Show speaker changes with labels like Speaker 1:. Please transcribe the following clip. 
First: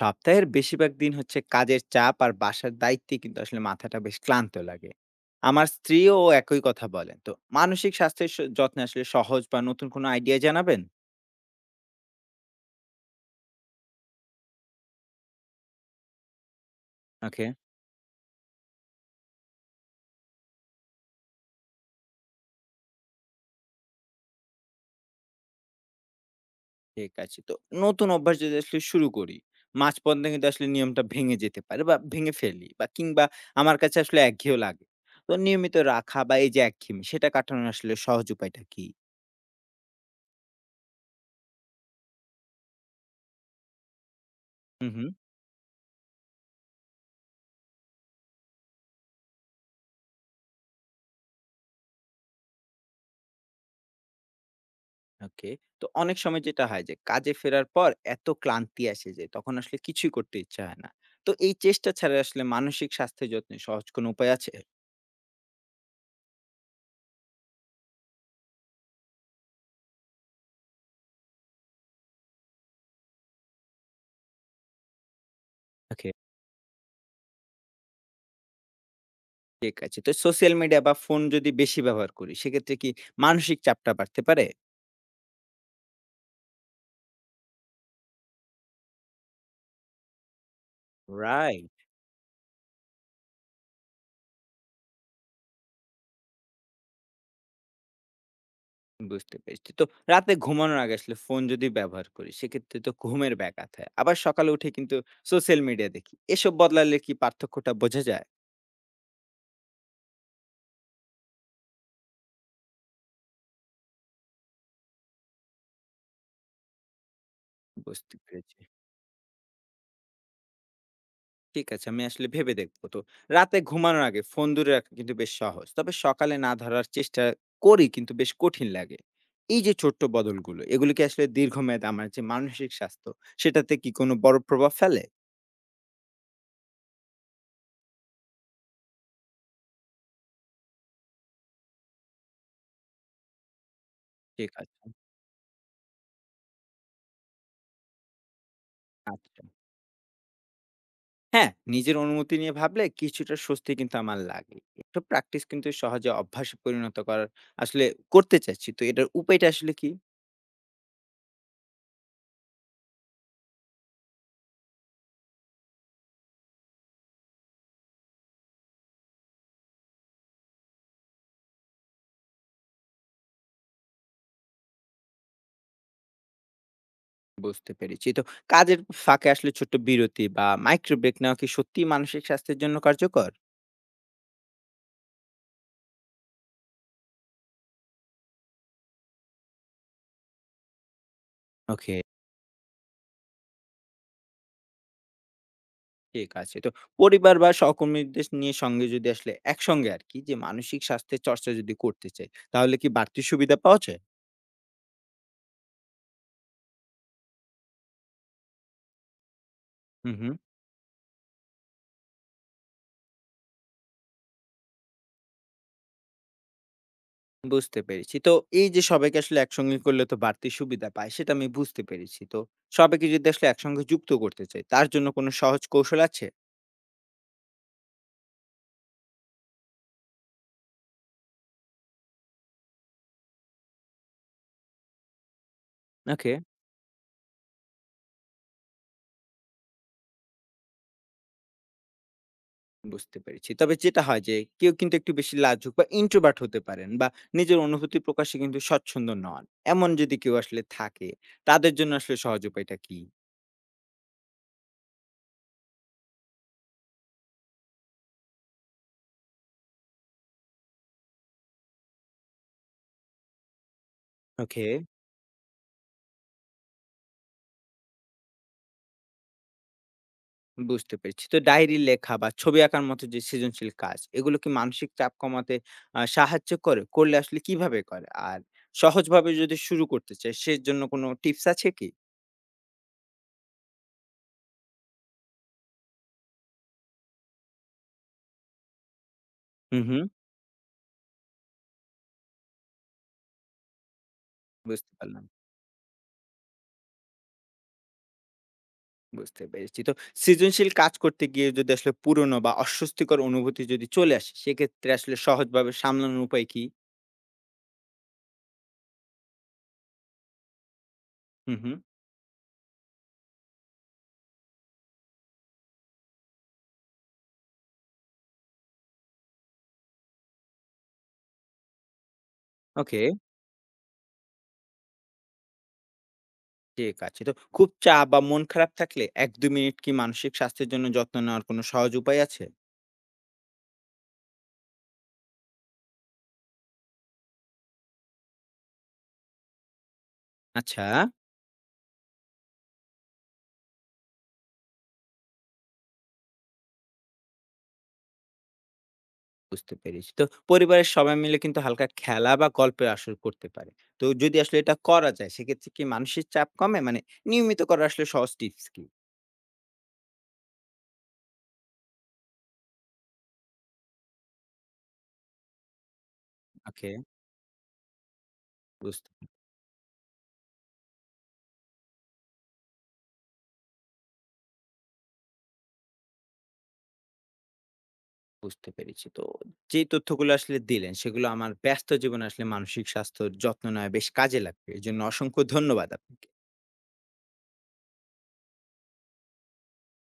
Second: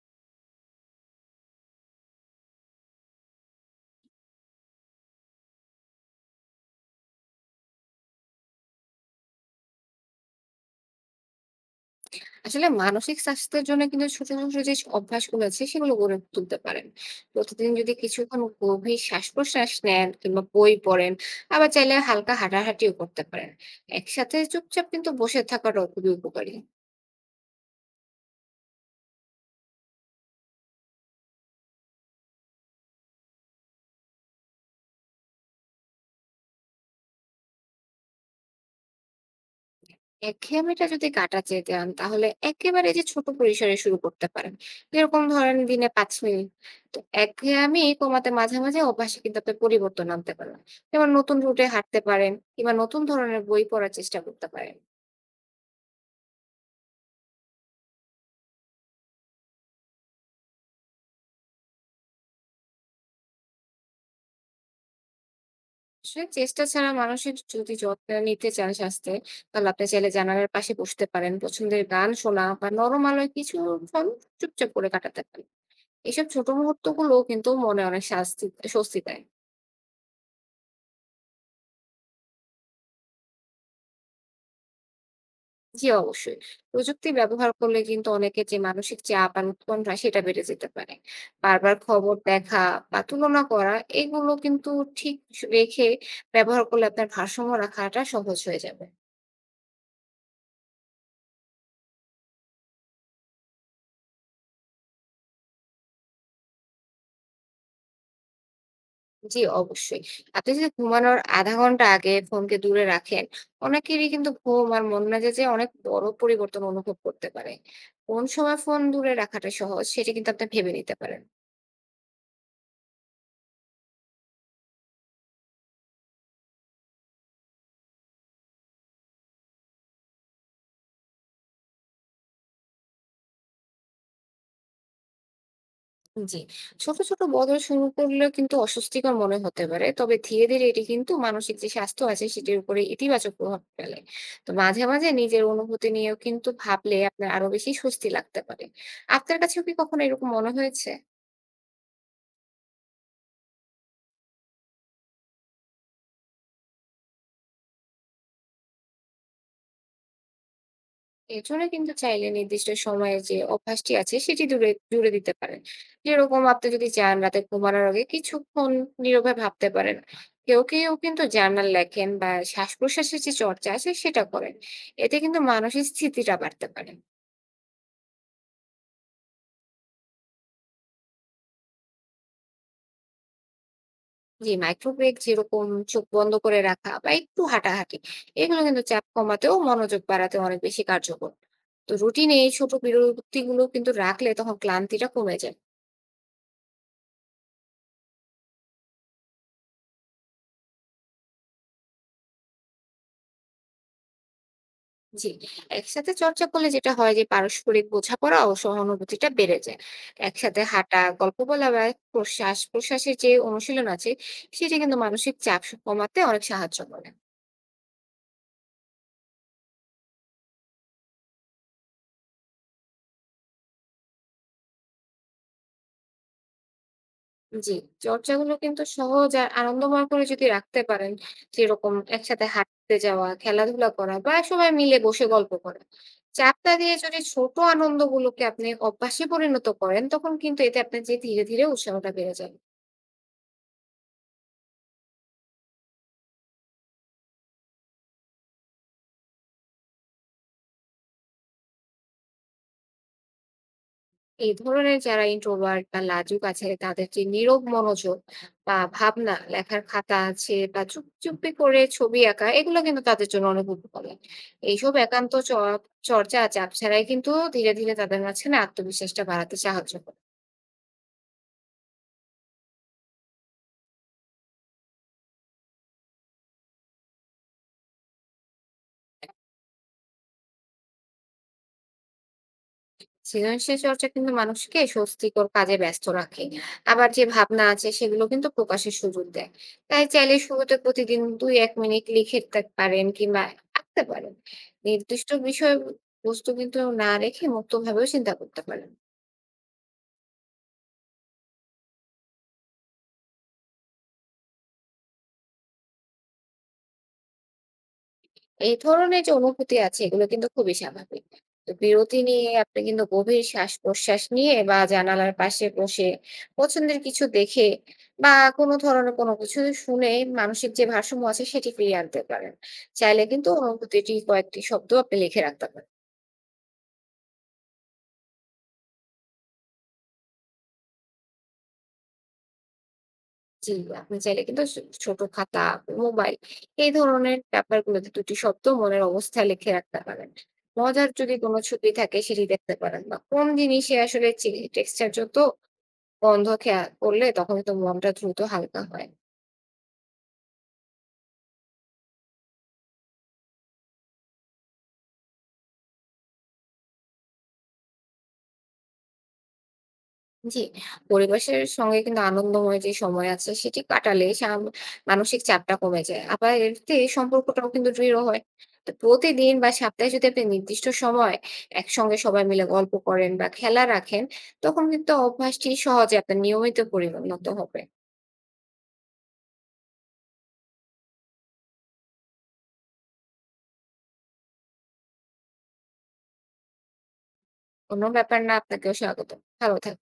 Speaker 1: সপ্তাহের বেশিরভাগ দিন হচ্ছে কাজের চাপ আর বাসার দায়িত্বে কিন্তু মাথাটা বেশ ক্লান্ত লাগে। আমার স্ত্রীও একই কথা বলেন তো। মানসিক স্বাস্থ্যের যত্নে সহজ বা নতুন কোনো আইডিয়া জানাবেন।
Speaker 2: আসলে মানসিক স্বাস্থ্যের জন্য কিন্তু ছোট ছোট যে অভ্যাসগুলো আছে সেগুলো গড়ে তুলতে পারেন।
Speaker 1: ওকে।
Speaker 2: প্রতিদিন যদি কিছুক্ষণ গভীর শ্বাস প্রশ্বাস নেন কিংবা বই পড়েন, আবার চাইলে হালকা হাঁটাহাঁটিও করতে পারেন। একসাথে চুপচাপ কিন্তু বসে থাকাটাও খুবই উপকারী।
Speaker 1: ঠিক আছে তো। নতুন অভ্যাস যদি শুরু করি, মাঝপথে কিন্তু নিয়মটা ভেঙে যেতে পারে বা ভেঙে ফেলি বা কিংবা আমার কাছে একঘেয়েও লাগে। তো নিয়মিত রাখা বা এই যে একঘেয়েমি সেটা কাটানোর সহজ উপায়টা কি?
Speaker 2: একঘেয়েমিটা যদি কাটাতে চান, তাহলে একেবারে যে ছোট পরিসরে শুরু করতে পারেন।
Speaker 1: হুম হুম।
Speaker 2: যেরকম ধরেন দিনে ৫ মিনিট। তো একঘেয়েমি কমাতে মাঝে মাঝে অভ্যাসে কিন্তু আপনি পরিবর্তন আনতে পারেন। যেমন নতুন রুটে হাঁটতে পারেন কিংবা নতুন ধরনের বই পড়ার চেষ্টা করতে পারেন।
Speaker 1: ওকে। তো অনেক সময় যেটা হয় যে কাজে ফেরার পর এত ক্লান্তি আসে যে তখন কিছুই করতে ইচ্ছা হয় না। তো এই চেষ্টা ছাড়া মানসিক স্বাস্থ্যের যত্নে সহজ কোনো উপায় আছে?
Speaker 2: আসলে চেষ্টা ছাড়া মানুষের যদি যত্ন নিতে চান স্বাস্থ্যে, তাহলে আপনি চাইলে জানালার পাশে বসতে পারেন, পছন্দের গান শোনা বা নরম আলোয় কিছু ক্ষণ চুপচাপ করে কাটাতে পারেন।
Speaker 1: ওকে।
Speaker 2: এইসব ছোট মুহূর্ত গুলো কিন্তু মনে অনেক স্বস্তি দেয়।
Speaker 1: ঠিক আছে। তো সোশ্যাল মিডিয়া বা ফোন যদি বেশি ব্যবহার করি সেক্ষেত্রে কি মানসিক চাপটা বাড়তে পারে?
Speaker 2: জি, অবশ্যই। প্রযুক্তি ব্যবহার করলে কিন্তু অনেকের যে মানসিক চাপ আর উৎকণ্ঠা সেটা বেড়ে যেতে পারে।
Speaker 1: রাইট।
Speaker 2: বারবার খবর দেখা বা তুলনা করা এগুলো কিন্তু ঠিক রেখে ব্যবহার করলে আপনার ভারসাম্য রাখাটা সহজ হয়ে যাবে।
Speaker 1: বুঝতে পেরেছি। তো রাতে ঘুমানোর আগে ফোন যদি ব্যবহার করি সেক্ষেত্রে তো ঘুমের ব্যাঘাত হয়। আবার সকালে উঠে কিন্তু সোশ্যাল মিডিয়া দেখি। এসব বদলালে কি পার্থক্যটা বোঝা যায়?
Speaker 2: জি, অবশ্যই। আপনি যদি ঘুমানোর ০.৫ ঘন্টা আগে ফোনকে দূরে রাখেন, অনেকেরই কিন্তু ঘুম আর মন মেজাজে অনেক বড় পরিবর্তন অনুভব করতে পারে।
Speaker 1: বুঝতে
Speaker 2: কোন সময়
Speaker 1: পেরেছি।
Speaker 2: ফোন দূরে রাখাটা সহজ, সেটা কিন্তু আপনি ভেবে নিতে পারেন।
Speaker 1: ঠিক আছে, আমি ভেবে দেখব তো। রাতে ঘুমানোর আগে ফোন দূরে রাখা কিন্তু বেশ সহজ। তবে সকালে না ধরার চেষ্টা করি কিন্তু বেশ কঠিন লাগে। এই যে ছোট্ট বদলগুলো, এগুলো কি আসলে দীর্ঘমেয়াদে আমার যে মানসিক স্বাস্থ্য, সেটাতে কি কোনো বড় প্রভাব ফেলে?
Speaker 2: জি, ছোট, ছোট বদল শুরু করলেও কিন্তু অস্বস্তিকর মনে হতে পারে। তবে ধীরে, ধীরে এটি কিন্তু মানসিক যে স্বাস্থ্য আছে, সেটির উপরে ইতিবাচক প্রভাব ফেলে। তো
Speaker 1: ঠিক আছে,
Speaker 2: মাঝে, মাঝে নিজের অনুভূতি নিয়েও কিন্তু ভাবলে আপনার আরো বেশি স্বস্তি লাগতে পারে। আপনার
Speaker 1: আচ্ছা।
Speaker 2: কাছেও কি কখনো এরকম মনে হয়েছে?
Speaker 1: হ্যাঁ, নিজের অনুমতি নিয়ে ভাবলে কিছুটা স্বস্তি কিন্তু আমার লাগে। একটু প্র্যাকটিস কিন্তু সহজে অভ্যাসে পরিণত করার আসলে করতে চাচ্ছি। তো এটার উপায়টা কি?
Speaker 2: এর জন্য কিন্তু চাইলে নির্দিষ্ট সময়ে যে অভ্যাসটি আছে সেটি দূরে জুড়ে দিতে পারেন। যেরকম আপনি যদি চান রাতে ঘুমানোর আগে কিছুক্ষণ নীরবে ভাবতে পারেন। কেউ কেউ কিন্তু জার্নাল লেখেন বা শ্বাস প্রশ্বাসের যে চর্চা আছে সেটা করেন। এতে কিন্তু মানসিক স্থিতিটা বাড়তে পারে।
Speaker 1: বুঝতে পেরেছি। তো কাজের ফাঁকে ছোট্ট বিরতি বা মাইক্রো ব্রেক নেওয়া কি সত্যিই মানসিক স্বাস্থ্যের জন্য কার্যকর?
Speaker 2: যে মাইক্রো ব্রেক, যেরকম চোখ বন্ধ করে রাখা বা একটু হাঁটাহাঁটি, এগুলো কিন্তু চাপ কমাতেও মনোযোগ বাড়াতে অনেক বেশি কার্যকর। তো
Speaker 1: ওকে,
Speaker 2: রুটিনে এই ছোট বিরতিগুলো কিন্তু রাখলে তখন ক্লান্তিটা কমে যায়।
Speaker 1: ঠিক আছে। তো পরিবার বা সহকর্মীদের নিয়ে সঙ্গে যদি একসঙ্গে আরকি যে মানসিক স্বাস্থ্যের চর্চা যদি করতে চাই, তাহলে কি বাড়তি সুবিধা পাওয়া যায়?
Speaker 2: জি, একসাথে চর্চা করলে যেটা হয় যে পারস্পরিক বোঝাপড়া ও সহানুভূতিটা বেড়ে যায়।
Speaker 1: হুম, হুম।
Speaker 2: একসাথে হাঁটা, গল্প বলা বা প্রশ্বাস প্রশ্বাসের যে অনুশীলন আছে সেটা কিন্তু মানসিক চাপ কমাতে অনেক সাহায্য করে।
Speaker 1: বুঝতে পেরেছি। তো এই যে সবাইকে একসঙ্গে করলে তো বাড়তি সুবিধা পায়, সেটা আমি বুঝতে পেরেছি। তো সবাইকে যদি একসঙ্গে যুক্ত করতে চাই, তার জন্য কোনো সহজ কৌশল আছে?
Speaker 2: জি, চর্চাগুলো কিন্তু সহজ আর আনন্দময় করে যদি রাখতে পারেন, যেরকম একসাথে হাঁটতে যাওয়া, খেলাধুলা করা বা সবাই মিলে বসে গল্প করা।
Speaker 1: ওকে।
Speaker 2: চাপটা দিয়ে যদি ছোট আনন্দগুলোকে আপনি অভ্যাসে পরিণত করেন, তখন কিন্তু এতে আপনার যে ধীরে ধীরে উৎসাহটা বেড়ে যায়।
Speaker 1: বুঝতে পেরেছি। তবে যেটা হয় যে কেউ কিন্তু একটু বেশি লাজুক বা introvert হতে পারেন বা নিজের অনুভূতি প্রকাশে কিন্তু স্বচ্ছন্দ নন। এমন যদি কেউ থাকে, তাদের জন্য সহজ উপায়টা কি?
Speaker 2: এই ধরনের যারা introvert বা লাজুক আছে তাদের যে নীরব মনোযোগ বা ভাবনা লেখার খাতা আছে বা চুপচুপি করে ছবি আঁকা, এগুলো কিন্তু তাদের জন্য অনেক উপকারী।
Speaker 1: ওকে,
Speaker 2: এইসব একান্ত চর্চা চাপ ছাড়াই কিন্তু ধীরে ধীরে তাদের মাঝখানে আত্মবিশ্বাসটা বাড়াতে সাহায্য করে।
Speaker 1: বুঝতে পেরেছি। তো ডায়েরি লেখা বা ছবি আঁকার মতো যে সৃজনশীল কাজ, এগুলো কি মানসিক চাপ কমাতে সাহায্য করে? করলে কিভাবে করে? আর সহজভাবে যদি শুরু করতে চায়, সেজন্য কোনো টিপস আছে কি?
Speaker 2: সৃজনশীল চর্চা কিন্তু মানুষকে স্বস্তিকর কাজে ব্যস্ত রাখে, আবার যে ভাবনা আছে সেগুলো কিন্তু প্রকাশের সুযোগ দেয়।
Speaker 1: হুম, হুম।
Speaker 2: তাই চাইলে শুরুতে প্রতিদিন দুই এক মিনিট লিখে পারেন কিংবা আঁকতে পারেন।
Speaker 1: বুঝতে পারলাম।
Speaker 2: নির্দিষ্ট বিষয় বস্তু কিন্তু না রেখে মুক্তভাবেও চিন্তা করতে পারেন।
Speaker 1: বুঝতে পেরেছি। তো সৃজনশীল কাজ করতে গিয়ে যদি পুরনো বা অস্বস্তিকর অনুভূতি যদি চলে আসে, সেক্ষেত্রে সহজভাবে সামলানোর উপায় কি?
Speaker 2: এই ধরনের যে অনুভূতি আছে এগুলো কিন্তু খুবই স্বাভাবিক।
Speaker 1: হুম,
Speaker 2: তো
Speaker 1: হুম।
Speaker 2: বিরতি নিয়ে আপনি কিন্তু গভীর শ্বাস-প্রশ্বাস নিয়ে বা জানালার পাশে বসে পছন্দের কিছু দেখে বা কোনো ধরনের কোনো কিছু শুনে মানসিক যে ভারসাম্য আছে সেটি ফিরিয়ে আনতে পারেন।
Speaker 1: ওকে।
Speaker 2: চাইলে কিন্তু অনুভূতিটি কয়েকটি শব্দ আপনি লিখে রাখতে পারেন।
Speaker 1: ঠিক আছে। তো খুব চাপ বা মন খারাপ থাকলে ১-২ মিনিট কি মানসিক স্বাস্থ্যের জন্য যত্ন নেওয়ার কোনো সহজ উপায় আছে?
Speaker 2: জি, আপনি চাইলে কিন্তু ছোট খাতা, মোবাইল এই ধরনের ব্যাপারগুলোতে ২টি টি শব্দ মনের অবস্থায় লিখে রাখতে পারেন।
Speaker 1: আচ্ছা।
Speaker 2: মজার যদি কোনো ছবি থাকে সেটি দেখতে পারেন বা কোন জিনিসে আসলে টেক্সচার যত বন্ধ খেয়া করলে তখন কিন্তু মনটা দ্রুত হালকা হয়।
Speaker 1: বুঝতে পেরেছি। তো পরিবারের সবাই মিলে কিন্তু হালকা খেলা বা গল্পের আসর করতে পারে। তো যদি এটা করা যায়, সেক্ষেত্রে কি মানসিক চাপ কমে? মানে নিয়মিত করার সহজ টিপস কি?
Speaker 2: জি, পরিবেশের সঙ্গে কিন্তু আনন্দময় যে সময় আছে সেটি কাটালে মানসিক চাপটা কমে যায়। আবার
Speaker 1: ওকে।
Speaker 2: এতে সম্পর্কটাও কিন্তু দৃঢ় হয়। তো
Speaker 1: বুঝতে
Speaker 2: প্রতিদিন বা সপ্তাহে যদি আপনি নির্দিষ্ট সময় একসঙ্গে সবাই মিলে গল্প করেন বা খেলা রাখেন, তখন কিন্তু অভ্যাসটি সহজে আপনার নিয়মিত পরিণত হবে।
Speaker 1: বুঝতে পেরেছি। তো যে তথ্যগুলো দিলেন সেগুলো আমার ব্যস্ত জীবনে মানসিক স্বাস্থ্যর যত্ন নেওয়া বেশ কাজে লাগবে। এজন্য অসংখ্য ধন্যবাদ আপনাকে।
Speaker 2: কোনো ব্যাপার না, আপনাকেও স্বাগতম। ভালো থাকবেন।